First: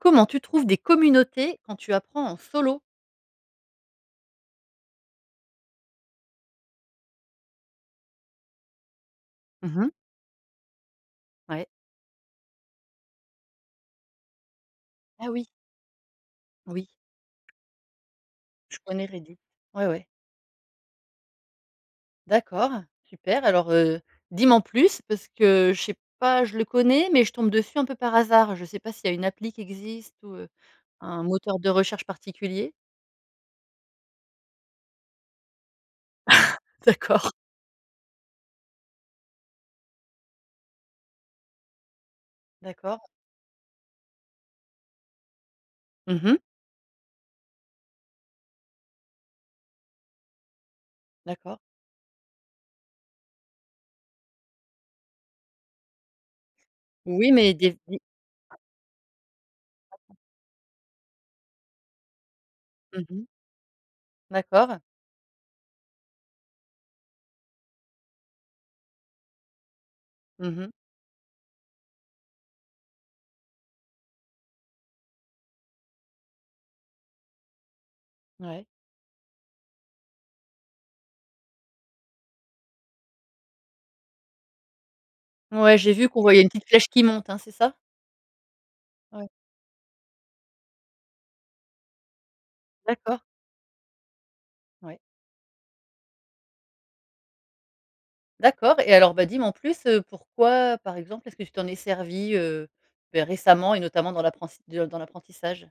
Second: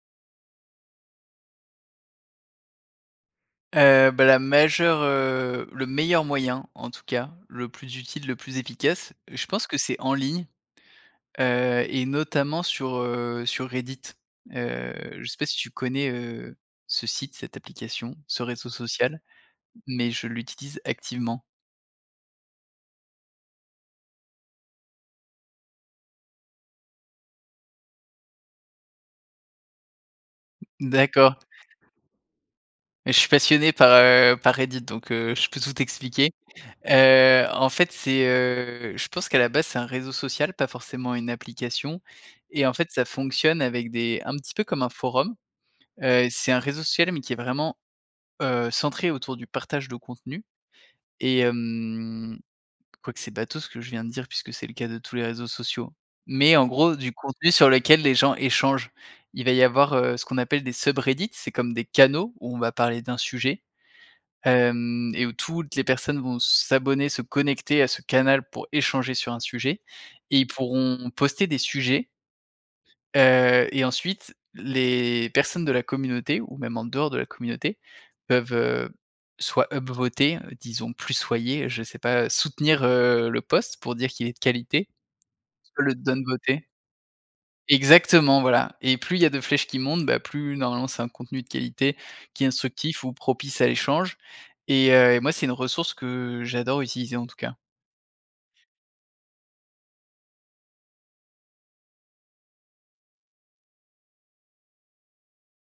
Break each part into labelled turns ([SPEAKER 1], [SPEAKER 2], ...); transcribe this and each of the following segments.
[SPEAKER 1] Comment tu trouves des communautés quand tu apprends en solo?
[SPEAKER 2] Heu, bah, la majeure, heu, le meilleur moyen, en tout cas, le plus utile, le plus efficace, je pense
[SPEAKER 1] Mmh
[SPEAKER 2] que
[SPEAKER 1] mh.
[SPEAKER 2] c'est en ligne,
[SPEAKER 1] Ouais.
[SPEAKER 2] heu, et notamment, sur heu, sur Reddit, heu. Je
[SPEAKER 1] Ah
[SPEAKER 2] sais pas
[SPEAKER 1] oui.
[SPEAKER 2] si tu connais, heu,
[SPEAKER 1] Oui.
[SPEAKER 2] ce site, cette application, ce réseau
[SPEAKER 1] Je connais
[SPEAKER 2] social
[SPEAKER 1] Reddit. Ouais, ouais.
[SPEAKER 2] mais je l'utilise activement.
[SPEAKER 1] D'accord. Super. Alors, heu, dis m'en plus parce que je sais pas? Je le connais mais je tombe dessus un peu par hasard. Je sais pas s'il y a une appli qui existe ou, heu, un
[SPEAKER 2] D'accord.
[SPEAKER 1] moteur de recherche particulier.
[SPEAKER 2] Et je suis passionné par, heu, par Reddit. Donc, heu, je peux tout t'expliquer.
[SPEAKER 1] D'accord.
[SPEAKER 2] Heu, en fait, c'est heu, je pense qu'à la base c'est un réseau social, pas forcément une application et en fait,
[SPEAKER 1] D'accord.
[SPEAKER 2] ça fonctionne avec des un petit peu comme un forum,
[SPEAKER 1] Mmh
[SPEAKER 2] heu,
[SPEAKER 1] mh.
[SPEAKER 2] c'est un réseau social mais qui est vraiment, heu, centré autour du partage de contenu et
[SPEAKER 1] D'accord.
[SPEAKER 2] hem, quoique c'est bateau ce que je viens de dire puisque c'est le cas de tous les réseaux sociaux, mais en gros, du
[SPEAKER 1] Oui
[SPEAKER 2] contenu
[SPEAKER 1] mais
[SPEAKER 2] sur
[SPEAKER 1] des i
[SPEAKER 2] lequel les gens échangent. Il va y avoir, heu, ce qu'on appelle des SubReddit. C'est comme des canaux où on va parler
[SPEAKER 1] Mmh
[SPEAKER 2] d'un
[SPEAKER 1] mh.
[SPEAKER 2] sujet,
[SPEAKER 1] D'accord.
[SPEAKER 2] hem et où toutes les personnes vont s'abonner, se connecter à ce canal pour échanger sur un sujet et ils
[SPEAKER 1] Mmh mh.
[SPEAKER 2] pourront poster des sujets heu, et ensuite les personnes de la communauté ou même en dehors de la communauté peuvent,
[SPEAKER 1] Ouais.
[SPEAKER 2] heu, soit up voter disons, soutenir, je sais pas, soutenir, heu, le post pour dire qu'il est de qualité,
[SPEAKER 1] Ouais.
[SPEAKER 2] soit
[SPEAKER 1] J'ai
[SPEAKER 2] le
[SPEAKER 1] vu qu'on
[SPEAKER 2] down
[SPEAKER 1] voyait une
[SPEAKER 2] voter.
[SPEAKER 1] petite flèche qui monte, hein, c'est ça?
[SPEAKER 2] Exactement, voilà et plus il y
[SPEAKER 1] Ouais.
[SPEAKER 2] a de flèches qui montent, bah, plus normalement c'est un contenu de qualité qui est instructif ou
[SPEAKER 1] D'accord.
[SPEAKER 2] propice à l'échange et
[SPEAKER 1] Ouais.
[SPEAKER 2] heu, moi, c'est une ressource que j'adore utiliser, en tout cas.
[SPEAKER 1] D'accord et alors, bah, dis m'en plus, heu, pourquoi, par exemple, est-ce que tu t'en es servi, heu, beh, récemment et notamment dans l'apprenss dans l'apprentissage?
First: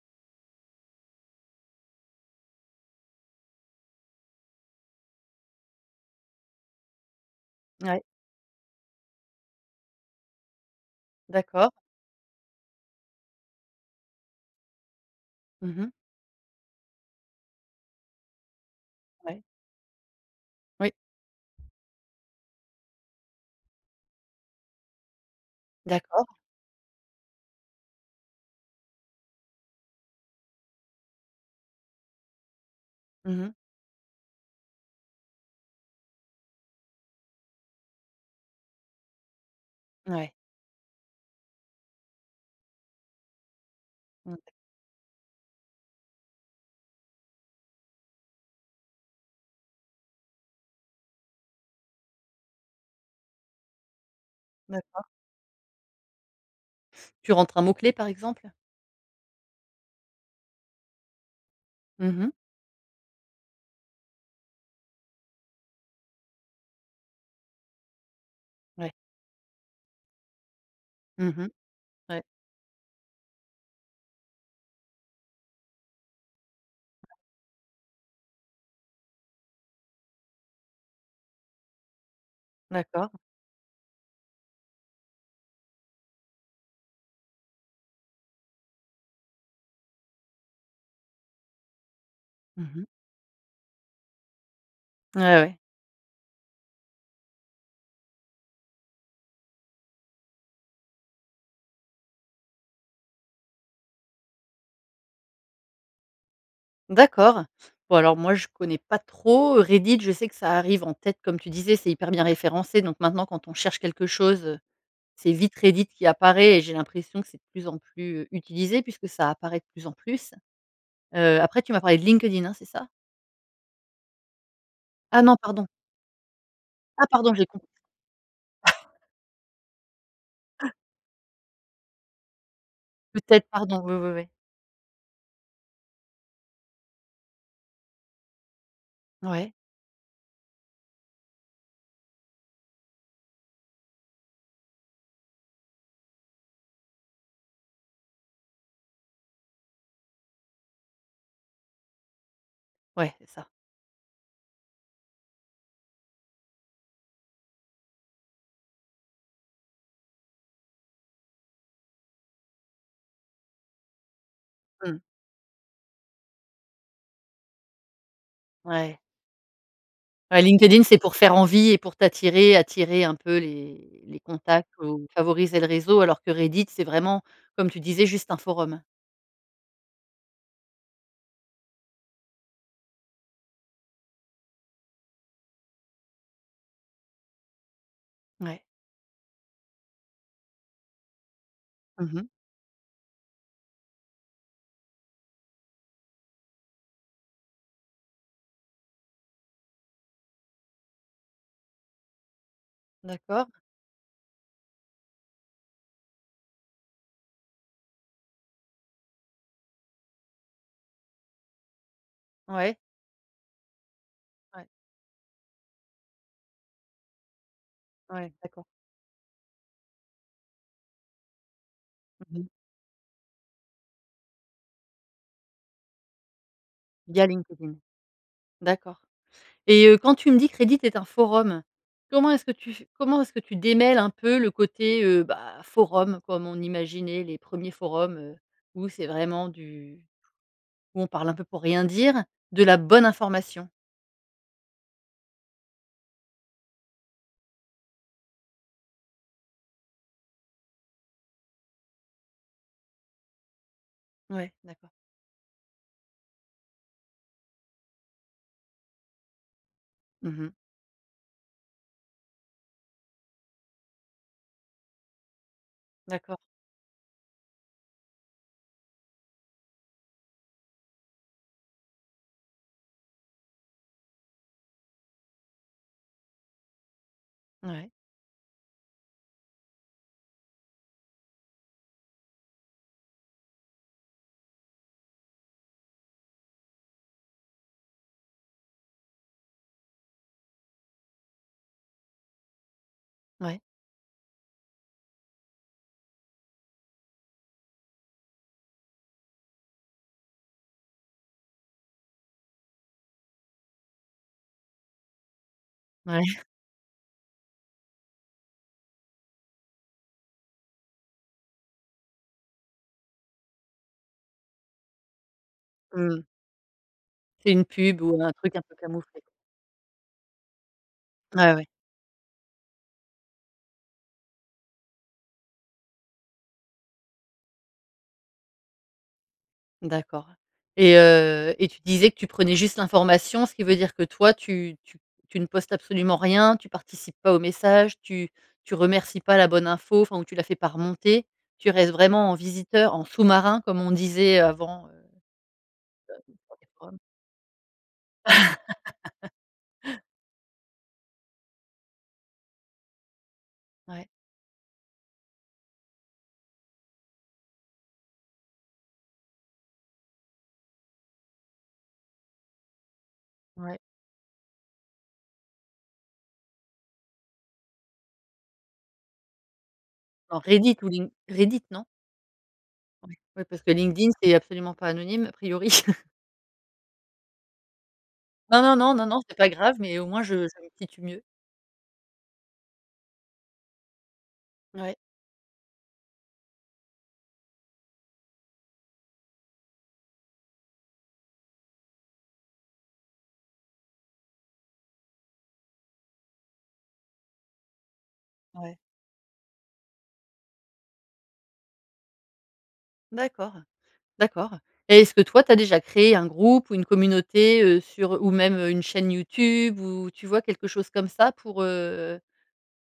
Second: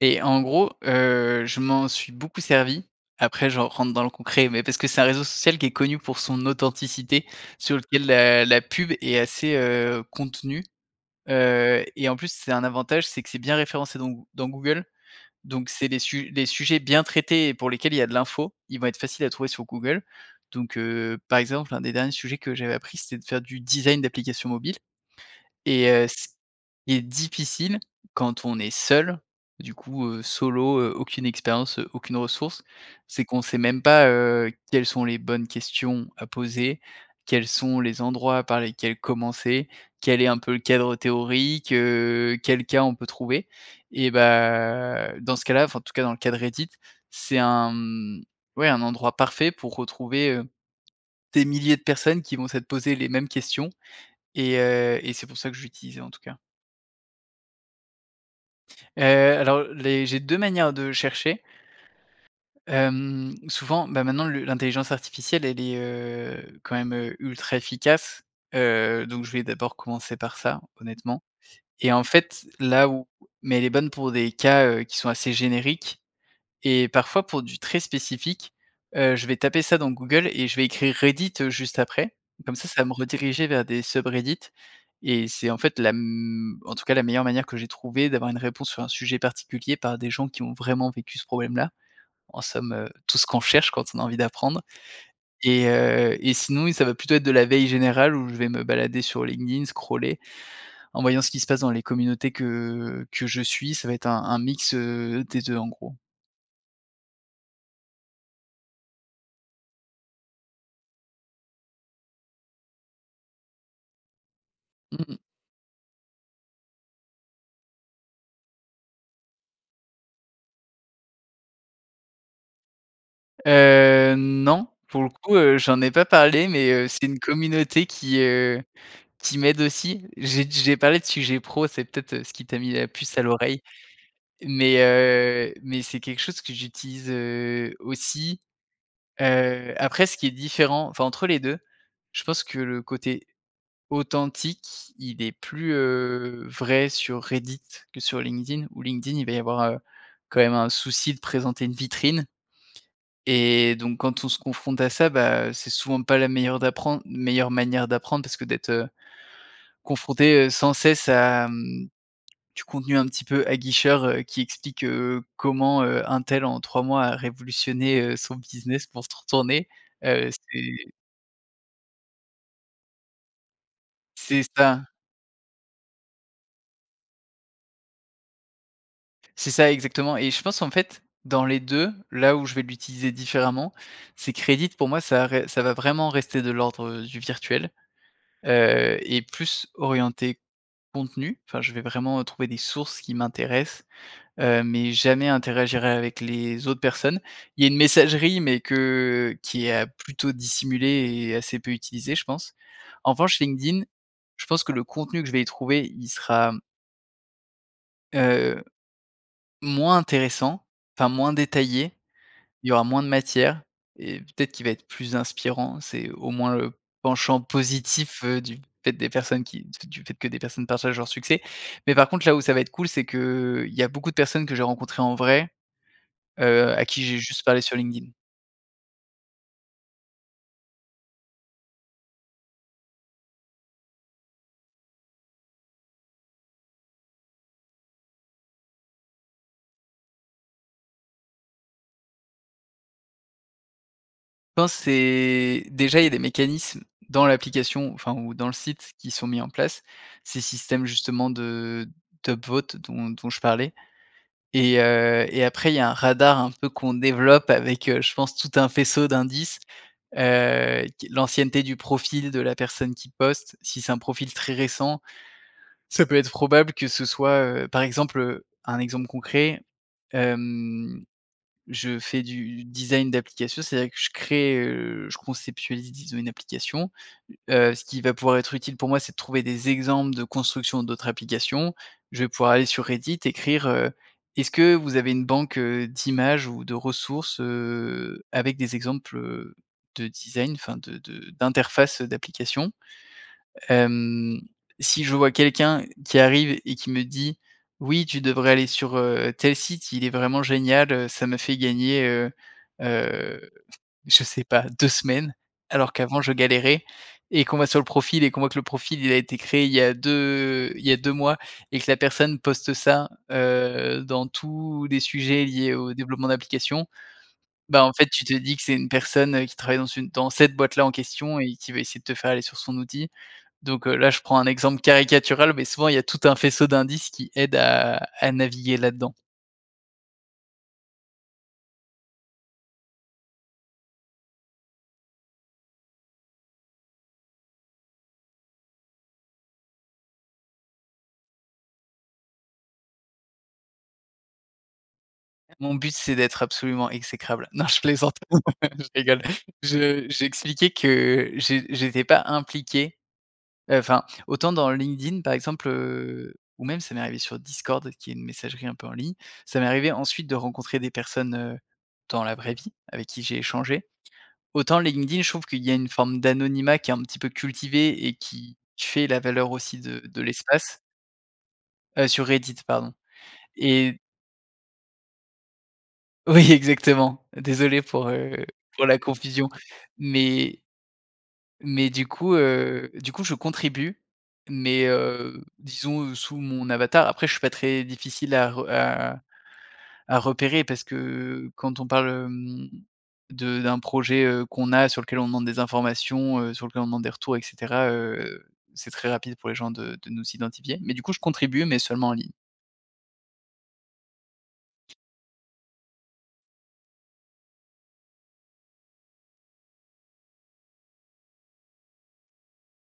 [SPEAKER 2] Et, en gros, heu, je m'en suis beaucoup servi. Après, je rentre dans le concret mais parce que c'est un réseau social qui est connu pour son authenticité, sur
[SPEAKER 1] Ouais.
[SPEAKER 2] lequel la la pub est assez, heu, contenue,
[SPEAKER 1] D'accord.
[SPEAKER 2] heu, et en plus, c'est un avantage. C'est que c'est bien référencé dans Goo dans Google, donc
[SPEAKER 1] Mmh
[SPEAKER 2] c'est
[SPEAKER 1] mh.
[SPEAKER 2] des su des sujets bien traités et pour lesquels il y a de l'info. Ils vont être faciles à
[SPEAKER 1] Ouais.
[SPEAKER 2] trouver sur Google, donc
[SPEAKER 1] Oui.
[SPEAKER 2] heu, par exemple, un des derniers sujets que j'avais appris c'était de faire du design d'applications mobiles et heu,
[SPEAKER 1] D'accord.
[SPEAKER 2] s il est difficile quand on est seul, du coup, heu, solo, heu, aucune expérience, heu, aucune ressource, c'est
[SPEAKER 1] Mmh
[SPEAKER 2] qu'on
[SPEAKER 1] mh.
[SPEAKER 2] sait même pas, heu, quelles sont les bonnes questions à poser? Quels sont les endroits par lesquels commencer? Quel est
[SPEAKER 1] Ouais.
[SPEAKER 2] un peu le cadre théorique, heu? Quel cas on peut trouver? Et
[SPEAKER 1] Mmh.
[SPEAKER 2] bah, dans ce cas-là, enfin, en tout cas, dans le cas de Reddit, c'est un mmh, ouais, un endroit parfait pour retrouver, heu, des milliers de personnes qui vont s'être posées les mêmes questions et, heu,
[SPEAKER 1] D'accord.
[SPEAKER 2] et c'est pour ça que je l'utilisais, en tout cas.
[SPEAKER 1] Tu rentres un mot clé par exemple?
[SPEAKER 2] Heu, alors les j'ai 2 manières de chercher
[SPEAKER 1] Mmh mh.
[SPEAKER 2] hem, souvent, ben, maintenant le l'intelligence artificielle, elle est, heu, quand même, heu, ultra efficace,
[SPEAKER 1] Ouais.
[SPEAKER 2] heu, donc je vais d'abord commencer par ça, honnêtement
[SPEAKER 1] Mmh mh.
[SPEAKER 2] et en
[SPEAKER 1] Ouais.
[SPEAKER 2] fait, là, où, mais elle est bonne pour des cas heu, qui sont assez génériques et parfois pour du très spécifique, heu, je vais taper ça dans Google et je vais écrire Reddit, heu, juste après, comme ça, ça va me
[SPEAKER 1] D'accord.
[SPEAKER 2] rediriger vers des SubReddit et c'est, en fait, la m en tout cas, la meilleure manière que j'ai trouvée d'avoir une réponse sur un sujet particulier par des gens qui ont vraiment vécu ce problème-là. En
[SPEAKER 1] Mmh
[SPEAKER 2] somme,
[SPEAKER 1] mh.
[SPEAKER 2] heu, tout ce qu'on cherche quand on a envie d'apprendre
[SPEAKER 1] Ouais, ouais.
[SPEAKER 2] et heu, et sinon oui ça va plutôt être de la veille générale où je vais me balader sur LinkedIn, scroller en voyant ce qui se passe dans les communautés que que je suis. Ça va être un un mix, heu, des 2 en gros.
[SPEAKER 1] D'accord. Bon, alors moi, je connais pas trop, heu, Reddit. Je sais que ça arrive en tête, comme tu disais, c'est hyper bien référencé donc maintenant quand on cherche quelque chose,
[SPEAKER 2] Mmh mh mh.
[SPEAKER 1] c'est vite Reddit qui apparaît et j'ai l'impression que c'est de plus en plus, heu, utilisé puisque ça apparaît de plus en plus. Heu, après tu m'as parlé de LinkedIn, hein, c'est ça?
[SPEAKER 2] Heu, non, pour le
[SPEAKER 1] Ah
[SPEAKER 2] coup,
[SPEAKER 1] non,
[SPEAKER 2] heu,
[SPEAKER 1] pardon.
[SPEAKER 2] j'en ai pas parlé, mais heu, c'est
[SPEAKER 1] Ah
[SPEAKER 2] une
[SPEAKER 1] pardon, j'ai comp
[SPEAKER 2] communauté qui, heu, qui m'aide aussi. J'ai d j'ai parlé de sujet pro. C'est peut-être, heu, ce qui t'a mis la puce à
[SPEAKER 1] Peut-être,
[SPEAKER 2] l'oreille
[SPEAKER 1] pardon. Oui, oui, oui.
[SPEAKER 2] mais heu, mais c'est quelque chose que j'utilise, heu, aussi.
[SPEAKER 1] Ouais.
[SPEAKER 2] Heu, après ce qui est différent, enfin, entre les 2 je pense que le côté authentique, il est plus, heu, vrai sur Reddit que sur LinkedIn, où LinkedIn il va y avoir, heu, quand même un souci de présenter une vitrine
[SPEAKER 1] Ouais, c'est ça.
[SPEAKER 2] et donc quand on se confronte à ça, bah, heu, c'est souvent pas la meilleure d'apprendre meilleure manière d'apprendre parce que d'être, heu, confronté, heu, sans cesse à, hem, du contenu un petit peu aguicheur, heu, qui explique,
[SPEAKER 1] Mmh.
[SPEAKER 2] heu, comment, heu, un tel en 3 mois a révolutionné, heu, son business
[SPEAKER 1] Ouais.
[SPEAKER 2] pour se retourner. Heu,
[SPEAKER 1] Ouais. LinkedIn,
[SPEAKER 2] c'est
[SPEAKER 1] c'est pour faire envie et pour t'attirer, attirer un peu les les
[SPEAKER 2] C'est
[SPEAKER 1] contacts
[SPEAKER 2] ça.
[SPEAKER 1] ou favoriser le réseau alors que Reddit, c'est vraiment, comme tu disais, juste un forum.
[SPEAKER 2] C'est ça exactement et je pense qu'en fait, dans les 2 là où je vais l'utiliser différemment c'est que Reddit, pour moi, ça à ré ça va vraiment rester de l'ordre, heu, du virtuel.
[SPEAKER 1] Ouais.
[SPEAKER 2] Heu, et plus orienté contenu, enfin, je vais
[SPEAKER 1] Mmh
[SPEAKER 2] vraiment, heu,
[SPEAKER 1] mh.
[SPEAKER 2] trouver des sources qui m'intéressent, heu, mais jamais interagir avec les autres personnes. Il y a une messagerie mais que qui est plutôt dissimulée et assez peu utilisée, je pense. En revanche,
[SPEAKER 1] D'accord.
[SPEAKER 2] LinkedIn, je pense que le contenu que je vais y trouver, il sera heu, moins intéressant, enfin, moins détaillé. Il y
[SPEAKER 1] Ouais.
[SPEAKER 2] aura moins de matière et peut-être qu'il
[SPEAKER 1] Ouais.
[SPEAKER 2] va être plus inspirant. C'est au moins le penchant positif,
[SPEAKER 1] Ouais.
[SPEAKER 2] heu, du
[SPEAKER 1] D'accord.
[SPEAKER 2] fait des personnes qui du du fait que des personnes partagent leur succès, mais par contre, là
[SPEAKER 1] Mmh
[SPEAKER 2] où
[SPEAKER 1] mh.
[SPEAKER 2] ça va être cool, c'est que, heu, il y a beaucoup de personnes que j'ai rencontrées en vrai, heu, à qui j'ai
[SPEAKER 1] Via
[SPEAKER 2] juste parlé
[SPEAKER 1] LinkedIn.
[SPEAKER 2] sur LinkedIn.
[SPEAKER 1] D'accord et heu, quand tu me dis que Reddit est un forum, comment est ce que tu f comment est ce que tu démêle un peu le côté, heu, bah, forum comme on imaginait les 1ers forums, heu, où c'est vraiment du où on parle un peu pour rien dire, de la bonne information?
[SPEAKER 2] Pense c'est déjà il y a des mécanismes dans l'application, enfin ou dans le site qui sont mis en place. Ces systèmes justement de d' upvote dont dont je parlais.
[SPEAKER 1] Ouais,
[SPEAKER 2] Et
[SPEAKER 1] d'accord.
[SPEAKER 2] heu, et après il y a un radar un peu qu'on développe avec, heu, je pense tout un faisceau d'indices.
[SPEAKER 1] Mmh mh.
[SPEAKER 2] Heu, q l'ancienneté du profil de la personne qui poste, si c'est un profil très récent, ça peut être
[SPEAKER 1] D'accord.
[SPEAKER 2] probable que ce soit, heu, par exemple, heu, un exemple concret, hem, je fais du design d'application. C'est-à-dire que je crée, heu, je conceptualise disons une application. Heu, ce
[SPEAKER 1] Ouais.
[SPEAKER 2] qui va pouvoir être utile pour moi c'est de trouver des exemples de construction d'autres applications. Je vais pouvoir aller sur Reddit écrire, heu: «Est-ce que vous avez une banque, heu, d'images ou de ressources, heu, avec des exemples, heu, de design, enfin de de d'interface, heu, d'applications?»
[SPEAKER 1] Ouais.
[SPEAKER 2] Hem, si je vois quelqu'un qui arrive et qui me dit: «Oui tu devrais aller sur, heu, tel site il est vraiment génial, heu, ça m'a fait gagner, heu heu, je sais pas 2 semaines alors qu'avant je
[SPEAKER 1] Ouais.
[SPEAKER 2] galérais.» et qu'on va sur le profil et qu'on voit que le profil il a été créé il y a 2 il y a 2 mois et que la personne poste ça, heu, dans tous les sujets liés au
[SPEAKER 1] Mmh.
[SPEAKER 2] développement d'application.
[SPEAKER 1] C'est une
[SPEAKER 2] Bah, en
[SPEAKER 1] pub
[SPEAKER 2] fait
[SPEAKER 1] ou
[SPEAKER 2] tu
[SPEAKER 1] un
[SPEAKER 2] te
[SPEAKER 1] truc
[SPEAKER 2] dis que
[SPEAKER 1] un peu
[SPEAKER 2] c'est une
[SPEAKER 1] camouflé, quoi.
[SPEAKER 2] personne, heu, qui travaille dans une dans cette boîte-là en question
[SPEAKER 1] Ah
[SPEAKER 2] et
[SPEAKER 1] ouais.
[SPEAKER 2] qui va essayer de te faire aller sur son outil. Donc, heu, là je prends un exemple caricatural mais souvent il y a tout un faisceau d'indices qui aident à à naviguer là-dedans.
[SPEAKER 1] D'accord et heu, et tu disais que tu prenais juste l'information, ce qui veut dire que toi tu tu tu ne postes absolument rien, tu participes pas aux messages? Tu tu remercies pas la bonne info, enfin ou tu la fais pas remonter? Tu restes vraiment en visiteur, en sous-marin comme on disait avant, heu,.
[SPEAKER 2] Mon but c'est d'être absolument
[SPEAKER 1] [unintelligible]
[SPEAKER 2] exécrable. Non je plaisante, je rigole. Je j'ai expliqué que j'é j'étais pas impliqué, heu, enfin
[SPEAKER 1] Ouais.
[SPEAKER 2] autant dans LinkedIn par exemple, heu, ou même ça m'est arrivé sur Discord qui est une messagerie un peu en ligne, ça m'est arrivé ensuite de rencontrer des personnes, heu, dans la vraie vie avec qui j'ai
[SPEAKER 1] Ouais.
[SPEAKER 2] échangé. Autant LinkedIn je trouve qu'il y a une forme d'anonymat qui est un petit peu cultivée et qui fait la valeur aussi de de
[SPEAKER 1] Oh, Reddit
[SPEAKER 2] l'espace.
[SPEAKER 1] ou Link Reddit non?
[SPEAKER 2] Heu, sur Reddit pardon
[SPEAKER 1] Ouais. Ouais parce que
[SPEAKER 2] et
[SPEAKER 1] LinkedIn c'est absolument pas anonyme a priori.
[SPEAKER 2] Oui exactement, désolé pour, heu,
[SPEAKER 1] Non non
[SPEAKER 2] pour
[SPEAKER 1] non,
[SPEAKER 2] la
[SPEAKER 1] non non c'est
[SPEAKER 2] confusion.
[SPEAKER 1] pas grave, mais au moins je
[SPEAKER 2] Mais
[SPEAKER 1] je me situe mieux.
[SPEAKER 2] mais du coup, heu, du coup je contribue.
[SPEAKER 1] N
[SPEAKER 2] Mais,
[SPEAKER 1] Ouais.
[SPEAKER 2] heu, disons, heu, sous mon avatar. Après je suis pas très difficile à re à à repérer parce que quand on parle, hem, de d'un projet, heu, qu'on a sur lequel on demande des informations, heu, sur lequel on demande des retours et cetera, heu,
[SPEAKER 1] Ouais.
[SPEAKER 2] c'est très rapide pour les gens de de nous identifier. Mais du coup je contribue, mais seulement en ligne.
[SPEAKER 1] D'accord. D'accord et est-ce que toi tu as déjà créé un groupe ou une communauté, heu, sur ou même une chaîne Youtube où, tu vois quelque chose comme ça? Pour, heu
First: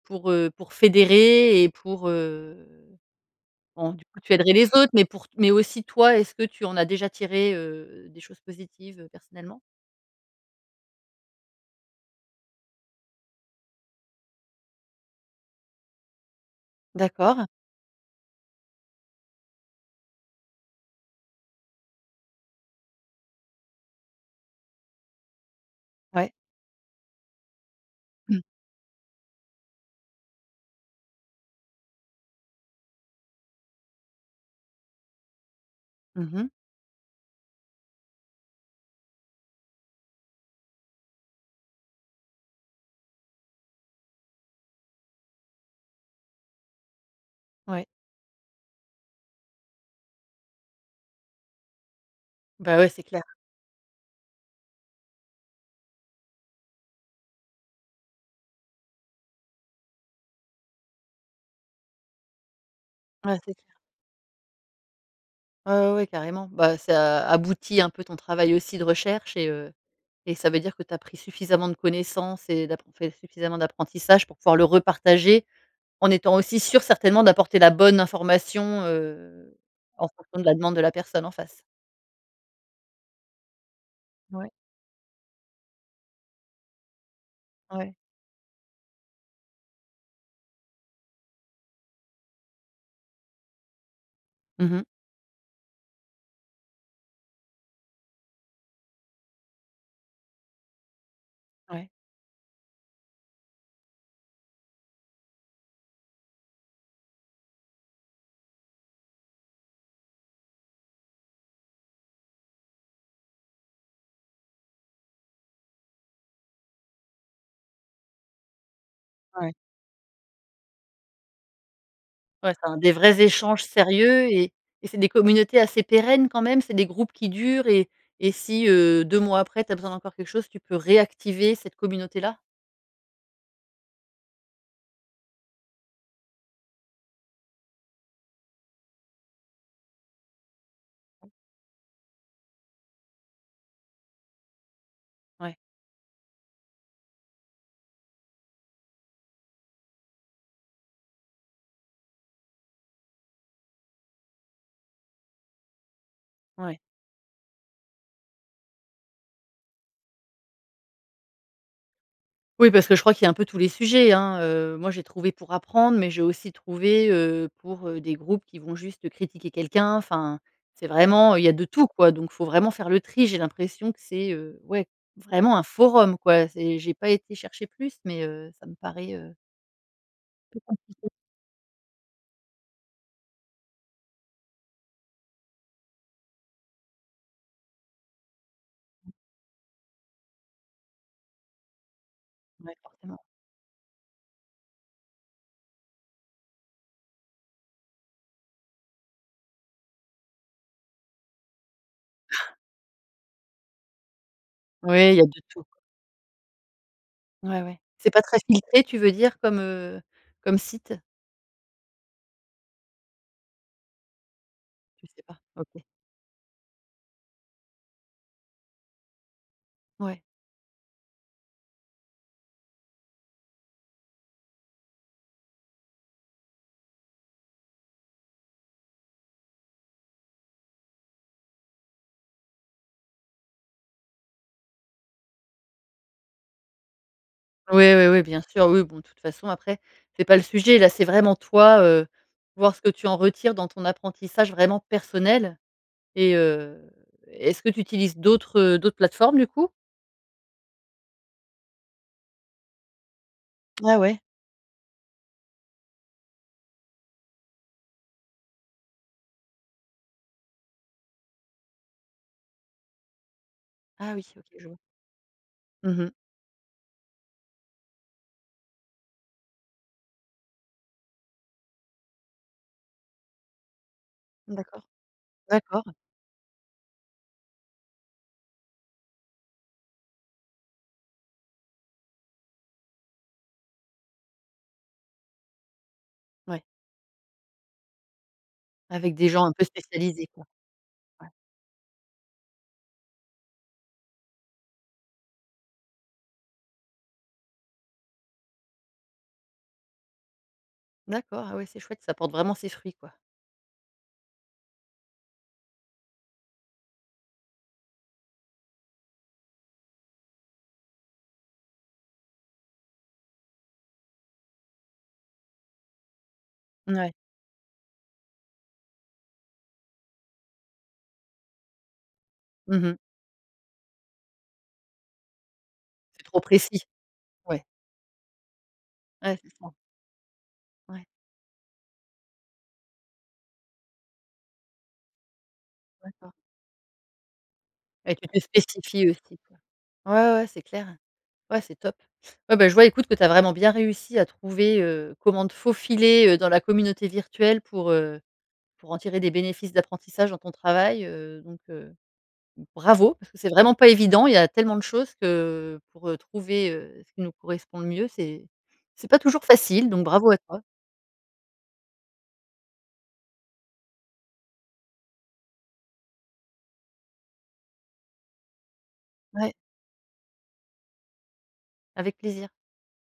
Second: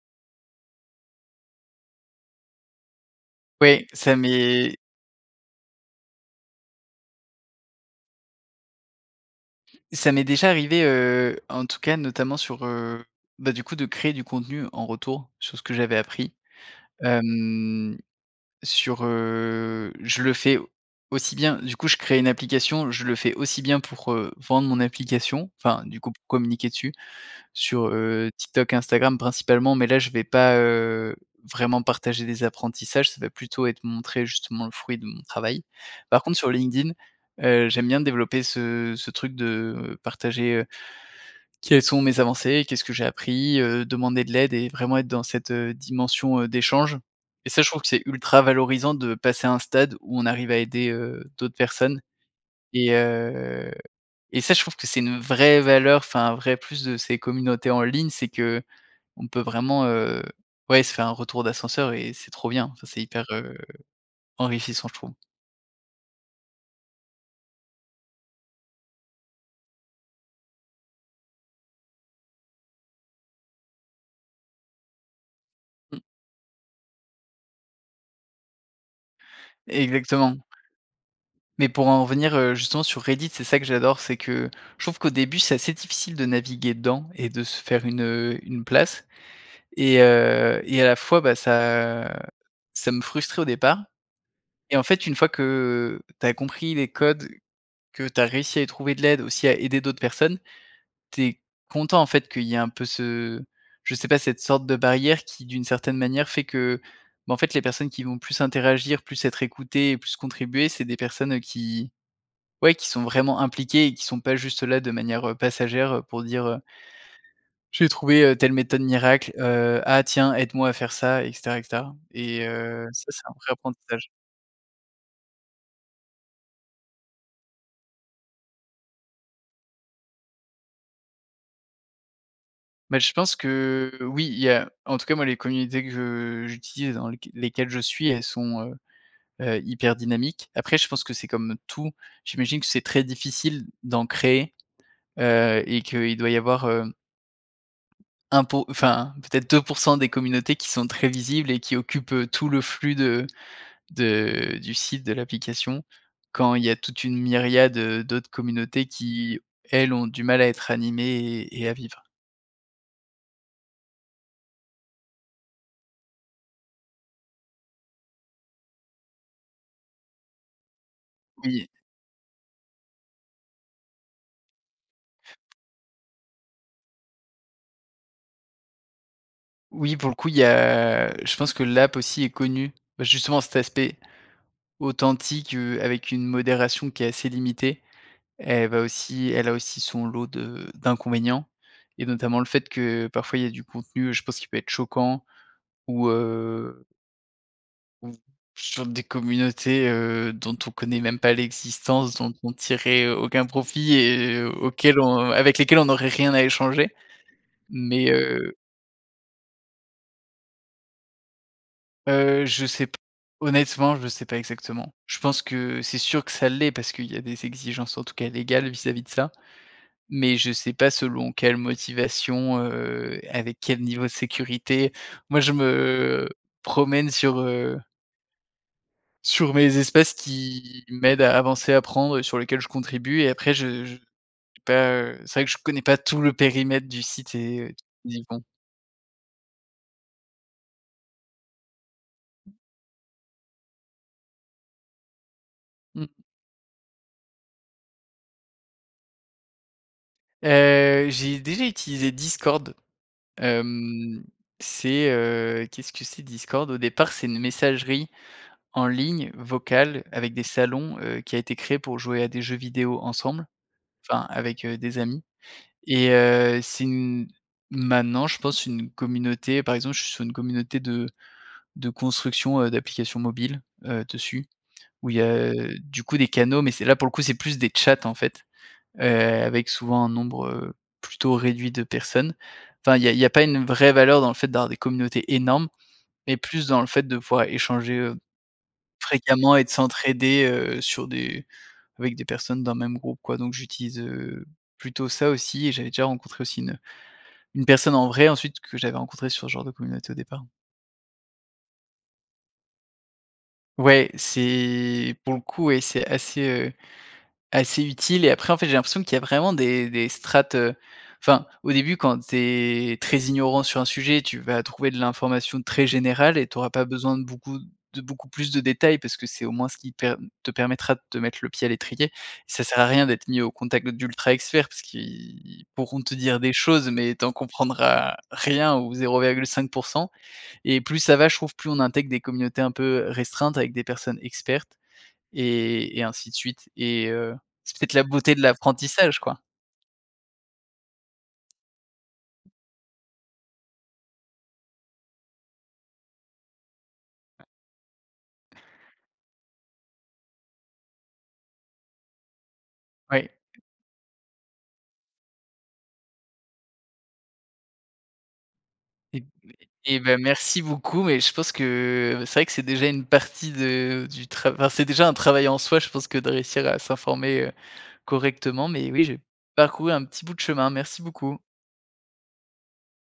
[SPEAKER 1] pour, heu, pour fédérer et pour, heu
[SPEAKER 2] Ouais,
[SPEAKER 1] bon du
[SPEAKER 2] ça
[SPEAKER 1] coup tu aiderais les
[SPEAKER 2] m'est
[SPEAKER 1] autres mais pour t mais aussi toi est ce que tu en as déjà tiré, heu, des choses positives, heu, personnellement?
[SPEAKER 2] ça m'est déjà arrivé, heu, en tout cas notamment sur, heu, bah, du coup de créer du contenu en retour sur ce que j'avais appris.
[SPEAKER 1] D'accord.
[SPEAKER 2] Hem, sur, heu, je le fais aussi bien du coup je crée une application je le fais aussi bien pour, heu, vendre mon application. Enfin du coup p
[SPEAKER 1] Ouais.
[SPEAKER 2] communiquer dessus sur, heu,
[SPEAKER 1] Mmh.
[SPEAKER 2] TikTok, Instagram principalement mais là je vais pas, heu, vraiment partager des apprentissages. Ça va plutôt être montrer justement le fruit de mon travail. Par
[SPEAKER 1] Mmh
[SPEAKER 2] contre
[SPEAKER 1] mh.
[SPEAKER 2] sur LinkedIn, heu, j'aime bien développer ce ce truc de partager, heu, quelles sont mes avancées, qu'est-ce que j'ai appris, heu, demander de l'aide et vraiment être dans cette, heu, dimension, heu, d'échange et ça je trouve
[SPEAKER 1] Ouais.
[SPEAKER 2] que c'est ultra valorisant de passer à un stade où on arrive à aider, heu, d'autres personnes
[SPEAKER 1] Bah, ouais,
[SPEAKER 2] et
[SPEAKER 1] c'est clair.
[SPEAKER 2] heu, et ça je trouve que c'est une vraie valeur enfin un vrai plus de ces communautés en ligne c'est qu'on peut vraiment, heu, ouais se faire un retour d'ascenseur et c'est trop bien. Enfin, c'est hyper,
[SPEAKER 1] Ouais c'est
[SPEAKER 2] heu,
[SPEAKER 1] sûr.
[SPEAKER 2] enrichissant je trouve.
[SPEAKER 1] Ouais ouais ouais carrément. Bah, ça aboutit un peu ton travail aussi de recherche et heu, et ça veut dire que tu as pris suffisamment de connaissances et d'appro fait suffisamment d'apprentissage pour pouvoir le repartager.
[SPEAKER 2] Mmh.
[SPEAKER 1] En étant aussi sûr certainement d'apporter la bonne information, heu, en fonction
[SPEAKER 2] Exactement.
[SPEAKER 1] de la demande de la personne en face.
[SPEAKER 2] Mais pour en revenir, heu, justement sur Reddit, c'est ça que j'adore. C'est
[SPEAKER 1] Ouais.
[SPEAKER 2] que je trouve qu'au début c'est assez difficile de naviguer dedans et de se faire
[SPEAKER 1] Ouais.
[SPEAKER 2] une, heu, une place et heu, et à la fois bah, ça, heu, ça me frustrait au départ
[SPEAKER 1] Mmh
[SPEAKER 2] et
[SPEAKER 1] mh.
[SPEAKER 2] en fait une fois que tu as compris les codes, que tu as réussi à y trouver de l'aide, aussi à aider d'autres personnes, tu es
[SPEAKER 1] Ouais.
[SPEAKER 2] content en fait qu'il y ait un peu ce je sais pas, cette sorte de barrière qui d'une certaine manière fait que, bah, en fait les personnes qui vont plus interagir, plus être écoutées et plus contribuer c'est des personnes qui ouais, qui sont vraiment impliquées et qui sont pas juste là de manière, heu, passagère pour dire: «Heu «j'ai trouvé, heu, telle méthode miracle»,
[SPEAKER 1] Ouais.
[SPEAKER 2] heu: «Ah tiens aide-moi à faire ça et cetera et cetera» et
[SPEAKER 1] Ouais, enfin
[SPEAKER 2] heu,
[SPEAKER 1] des
[SPEAKER 2] ça
[SPEAKER 1] vrais
[SPEAKER 2] c'est un vrai
[SPEAKER 1] échanges
[SPEAKER 2] apprentissage.
[SPEAKER 1] sérieux et et c'est des communautés assez pérennes quand même? C'est des groupes qui durent et et si, heu, 2 mois après tu as besoin d'encore quelque chose tu peut réactiver cette communauté là?
[SPEAKER 2] Bah, je pense que oui. Il y a en tout cas moi les communautés que je j'utilise dans lesq lesquelles je suis elles sont, heu heu, hyper dynamiques. Après je pense que c'est comme tout. J'imagine que c'est très difficile d'en créer,
[SPEAKER 1] Ouais.
[SPEAKER 2] heu, et qu'il doit y avoir, hem 1 po enfin peut-être 2% des communautés qui sont très visibles et qui occupent, heu, tout le flux de de du site de l'application, quand il y a
[SPEAKER 1] Ouais.
[SPEAKER 2] toute une myriade, heu, d'autres communautés qui elles ont du mal à être animées et et à vivre.
[SPEAKER 1] Oui parce que je crois qu'il y a un peu tous les sujets, hein. Heu, moi j'ai trouvé pour apprendre mais j'ai aussi trouvé, heu, pour, heu, des groupes qui vont juste critiquer quelqu'un, enfin c'est vraiment il y a de
[SPEAKER 2] Oui.
[SPEAKER 1] tout quoi. Donc faut vraiment faire le tri, j'ai l'impression que c'est, heu, ouais, vraiment un forum quoi, c'est j'ai pas été chercher plus, mais, heu, ça me paraît, heu.
[SPEAKER 2] Oui pour le coup, il y
[SPEAKER 1] [unintelligible]
[SPEAKER 2] a je pense que l'app aussi est connue. Bah, justement cet aspect authentique, heu, avec une modération qui est assez limitée, elle va aussi elle a aussi son lot de d'inconvénients, et notamment le fait
[SPEAKER 1] Ouais,
[SPEAKER 2] que,
[SPEAKER 1] forcément.
[SPEAKER 2] parfois, il y a du contenu, heu, je pense qui peut être choquant ou, heu ou, sur des communautés, heu, dont on connait même pas l'existence, dont on tirerait aucun profit et auquel
[SPEAKER 1] Ouais, il y a de
[SPEAKER 2] on avec
[SPEAKER 1] tout, quoi.
[SPEAKER 2] lesquelles on n'aurait rien à échanger.
[SPEAKER 1] Ouais ouais.
[SPEAKER 2] Mais
[SPEAKER 1] C'est pas très
[SPEAKER 2] heu.
[SPEAKER 1] filtré tu veux dire, comme, heu, comme site?
[SPEAKER 2] Heu, je sais p honnêtement, je sais pas exactement.
[SPEAKER 1] Tu
[SPEAKER 2] Je
[SPEAKER 1] sais pas,
[SPEAKER 2] pense que,
[SPEAKER 1] OK.
[SPEAKER 2] c'est sûr que ça l'est parce qu'il y a des exigences, en tout cas, légales vis-à-vis de ça,
[SPEAKER 1] Ouais.
[SPEAKER 2] mais je sais pas selon quelle motivation, heu, et avec quel niveau de sécurité. Moi je me promène sur heu sur mes espaces qui m'aident à avancer, à apprendre et sur lesquels je contribue et après je je pas, heu, c'est vrai que je connais pas tout le périmètre du site et.
[SPEAKER 1] Oui oui oui, bien
[SPEAKER 2] [unintelligible]
[SPEAKER 1] sûr. Oui bon, de toute façon après, c'est pas le sujet, là c'est vraiment toi, heu, voir ce que tu en retires dans ton apprentissage vraiment personnel
[SPEAKER 2] Mmh.
[SPEAKER 1] et, heu, est-ce que tu utilises d'autres, heu, d'autres plateformes du coup?
[SPEAKER 2] Heu, j'ai déjà utilisé Discord.
[SPEAKER 1] Ouais ouais.
[SPEAKER 2] Hem, c'est, heu, qu'est-ce que c'est Discord? Au départ c'est une messagerie, en ligne, vocale, avec des salons, heu, qui a été créée pour jouer à des jeux vidéo ensemble,
[SPEAKER 1] Ah
[SPEAKER 2] enfin
[SPEAKER 1] oui, OK,
[SPEAKER 2] avec,
[SPEAKER 1] je vois.
[SPEAKER 2] heu, des amis.
[SPEAKER 1] Mmh mh.
[SPEAKER 2] Et heu, c'est une maintenant je pense une communauté par exemple je suis sur une communauté de de construction, heu, d'applications mobiles, heu, dessus,
[SPEAKER 1] D'accord.
[SPEAKER 2] où il y a, heu,
[SPEAKER 1] D'accord.
[SPEAKER 2] du coup des canaux mais c'est là pour le coup, c'est plus des chats en fait. Heu, avec souvent un nombre, heu, plutôt réduit de personnes. Enfin il y a il y a pas une vraie valeur dans le fait d'avoir des communautés énormes, mais
[SPEAKER 1] Ouais.
[SPEAKER 2] plus dans le fait de pouvoir échanger, heu,
[SPEAKER 1] Avec des gens un
[SPEAKER 2] fréquemment
[SPEAKER 1] peu
[SPEAKER 2] et de
[SPEAKER 1] spécialisés, quoi.
[SPEAKER 2] s'entraider, heu, sur
[SPEAKER 1] Ouais.
[SPEAKER 2] des avec des personnes dans le même groupe, quoi. Donc j'utilise, heu, plutôt ça aussi et j'avais déjà rencontré aussi une, heu, une personne en vrai ensuite que j'avais rencontrée sur ce genre de communauté au départ.
[SPEAKER 1] D'accord. Ah oui, c'est chouette, ça porte vraiment ses fruits, quoi.
[SPEAKER 2] Ouais, c'est pour le coup, ouais c'est assez, heu, assez utile et après en fait j'ai l'impression qu'il y a vraiment des des strates, heu. Enfin, au début quand tu es très ignorant sur un sujet, tu vas trouver de l'information très générale et tu auras pas
[SPEAKER 1] Mouais.
[SPEAKER 2] besoin de beaucoup de beaucoup plus de détails parce que c'est au moins ce qui per te permettra de te mettre le pied à l'étrier. Ça
[SPEAKER 1] Mmh
[SPEAKER 2] sert à
[SPEAKER 1] mh.
[SPEAKER 2] rien d'être mis au contact d'ultra experts parce qu'ils pourront te
[SPEAKER 1] C'est
[SPEAKER 2] dire
[SPEAKER 1] trop
[SPEAKER 2] des
[SPEAKER 1] précis.
[SPEAKER 2] choses, mais tu en
[SPEAKER 1] Ouais.
[SPEAKER 2] comprendras rien ou zéro
[SPEAKER 1] Ouais,
[SPEAKER 2] virgule
[SPEAKER 1] c'est ça.
[SPEAKER 2] cinq pour cent et plus
[SPEAKER 1] Ouais.
[SPEAKER 2] ça va, je trouve, plus on intègre des communautés, un peu, restreintes avec des personnes expertes et et ainsi
[SPEAKER 1] D'accord.
[SPEAKER 2] de suite. Et heu, c'est peut-être la
[SPEAKER 1] Et qui
[SPEAKER 2] beauté
[SPEAKER 1] était
[SPEAKER 2] de
[SPEAKER 1] spécifié
[SPEAKER 2] l'apprentissage,
[SPEAKER 1] aussi,
[SPEAKER 2] quoi.
[SPEAKER 1] quoi. Ouais ouais ouais, c'est clair. Ouais, c'est top. Ouais, ben je vois écoute que tu as vraiment bien réussi à trouver, heu, comment te faufiler, heu, dans la communauté virtuelle pour, heu, pour en tirer des bénéfices d'apprentissage dans ton travail, heu, donc heu. Bravo!
[SPEAKER 2] Ouais.
[SPEAKER 1] parce que c'est vraiment pas évident. Il y a tellement de choses que pour, heu, trouver, heu, ce qui nous correspond le mieux, c'est c'est pas
[SPEAKER 2] Et b
[SPEAKER 1] toujours facile.
[SPEAKER 2] et
[SPEAKER 1] Donc
[SPEAKER 2] bah
[SPEAKER 1] bravo à toi.
[SPEAKER 2] merci beaucoup et je pense que c'est vrai que c'est déjà une partie de du trav enfin c'est déjà un travail en soi, je pense que de réussir à s'informer, heu, correctement, mais oui, j'ai
[SPEAKER 1] Ouais.
[SPEAKER 2] parcouru un petit bout de chemin, merci beaucoup.
[SPEAKER 1] Avec plaisir.